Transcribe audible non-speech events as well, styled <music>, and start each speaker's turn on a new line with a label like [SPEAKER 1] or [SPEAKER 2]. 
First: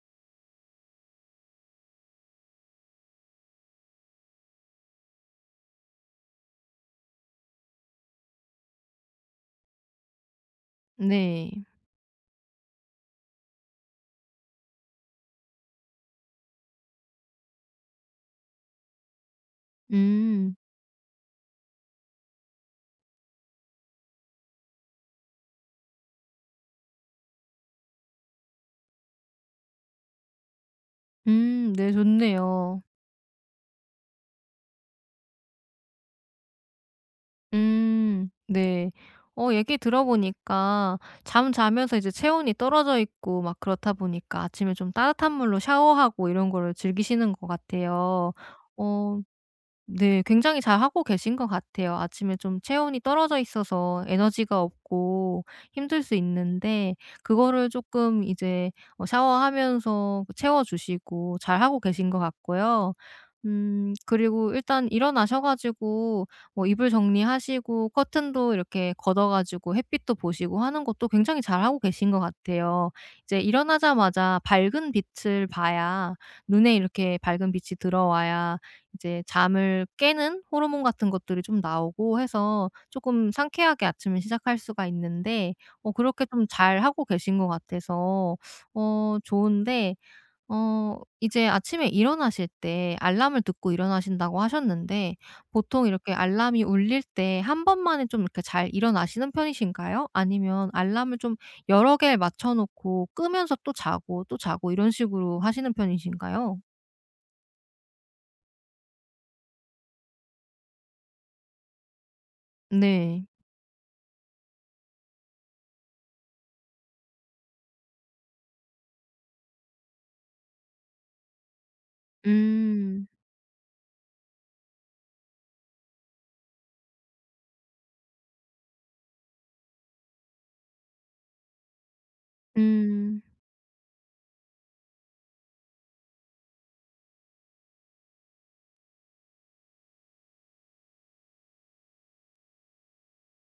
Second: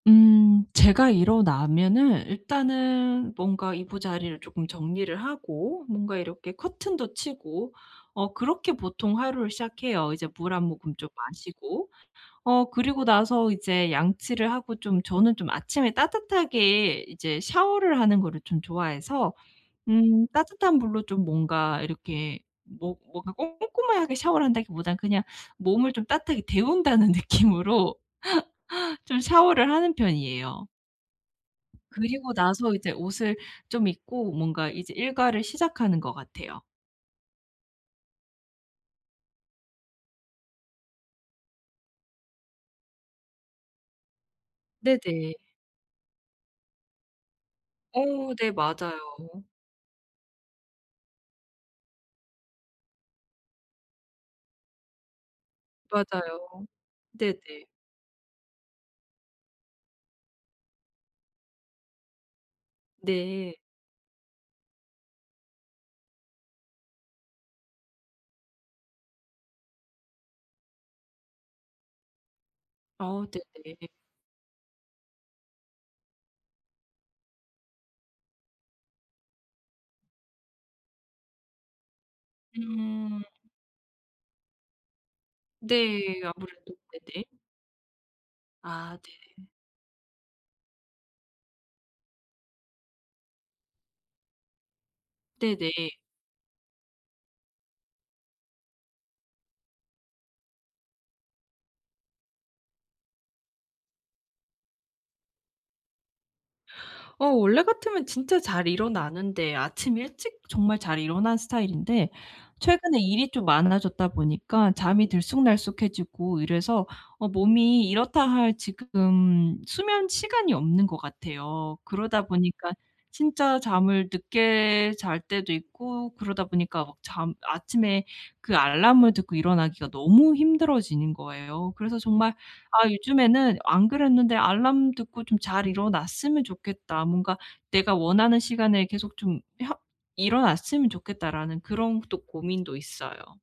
[SPEAKER 1] 음 제가 일어나면은 일단은 뭔가 이부자리를 조금 정리를 하고, 뭔가 이렇게 커튼도 치고 어 그렇게 보통 하루를 시작해요. 이제 물 한 모금 좀
[SPEAKER 2] 네.
[SPEAKER 1] 마시고. 어 그리고 나서 이제 양치를 하고 좀 저는 좀 아침에 따뜻하게 이제 샤워를 하는 거를 좀 좋아해서 음
[SPEAKER 2] 음.
[SPEAKER 1] 따뜻한 물로 좀 뭔가 이렇게 뭐 뭔가 꼼꼼하게 샤워를 한다기보다는 그냥 몸을 좀 따뜻하게 데운다는 느낌으로 <laughs> 좀 샤워를 하는 편이에요.
[SPEAKER 2] 음. 네,
[SPEAKER 1] 그리고 나서
[SPEAKER 2] 좋네요.
[SPEAKER 1] 이제 옷을 좀 입고 뭔가 이제 일과를 시작하는 것 같아요.
[SPEAKER 2] 음, 네. 어 얘기 들어보니까 잠자면서 이제 체온이 떨어져 있고 막 그렇다 보니까 아침에 좀 따뜻한
[SPEAKER 1] 네네.
[SPEAKER 2] 물로 샤워하고 이런 거를 즐기시는 것
[SPEAKER 1] 어
[SPEAKER 2] 같아요.
[SPEAKER 1] 네.
[SPEAKER 2] 어
[SPEAKER 1] 맞아요.
[SPEAKER 2] 네 굉장히 잘하고 계신 것 같아요. 아침에 좀 체온이 떨어져 있어서 에너지가 없고 힘들 수
[SPEAKER 1] 맞아요.
[SPEAKER 2] 있는데
[SPEAKER 1] 네네.
[SPEAKER 2] 그거를 조금 이제 어 샤워하면서 그 채워 주시고 잘 하고 계신 것 같고요.
[SPEAKER 1] 네.
[SPEAKER 2] 음 그리고 일단 일어나셔 가지고 뭐 이불 정리하시고 커튼도 이렇게 걷어 가지고 햇빛도 보시고 하는 것도 굉장히 잘하고 계신 것 같아요.
[SPEAKER 1] 아
[SPEAKER 2] 이제
[SPEAKER 1] 네네.
[SPEAKER 2] 일어나자마자 밝은 빛을 봐야, 눈에 이렇게 밝은 빛이 들어와야 이제 잠을 깨는 호르몬 같은 것들이 좀 나오고 해서
[SPEAKER 1] 음.
[SPEAKER 2] 조금 상쾌하게 아침을 시작할 수가 있는데 뭐
[SPEAKER 1] 네.
[SPEAKER 2] 그렇게 좀
[SPEAKER 1] 아무래도
[SPEAKER 2] 잘하고
[SPEAKER 1] 네네.
[SPEAKER 2] 계신 것 같아서
[SPEAKER 1] 아
[SPEAKER 2] 어
[SPEAKER 1] 네.
[SPEAKER 2] 좋은데 어 이제 아침에 일어나실 때 알람을 듣고 일어나신다고 하셨는데 보통
[SPEAKER 1] 네네.
[SPEAKER 2] 이렇게 알람이 울릴 때 1 번만에 좀 그러니까 잘 일어나시는 편이신가요? 아니면 알람을 좀 여러 개를 맞춰 놓고 끄면서 또 자고, 또 자고 이런 식으로 하시는 편이신가요?
[SPEAKER 1] 어 원래 같으면 진짜 잘 일어나는데 아침 일찍 정말 잘 일어나는 스타일인데 최근에
[SPEAKER 2] 네.
[SPEAKER 1] 일이 좀 많아졌다 보니까 잠이 들쑥날쑥해지고 이래서 어 몸이 이렇다 할 지금 수면 시간이 없는 것 같아요. 그러다 보니까
[SPEAKER 2] 음.
[SPEAKER 1] 진짜 잠을 늦게 잘 때도 있고 그러다 보니까 막 잠 아침에 그 알람을 듣고 일어나기가 너무 힘들어지는 거예요. 그래서 정말 아
[SPEAKER 2] 음.
[SPEAKER 1] 요즘에는 안 그랬는데 '알람 듣고 좀 잘 일어났으면 좋겠다. 뭔가 내가 원하는 시간에 계속 좀 혀 일어났으면 좋겠다.'라는 그런 또 고민도 있어요.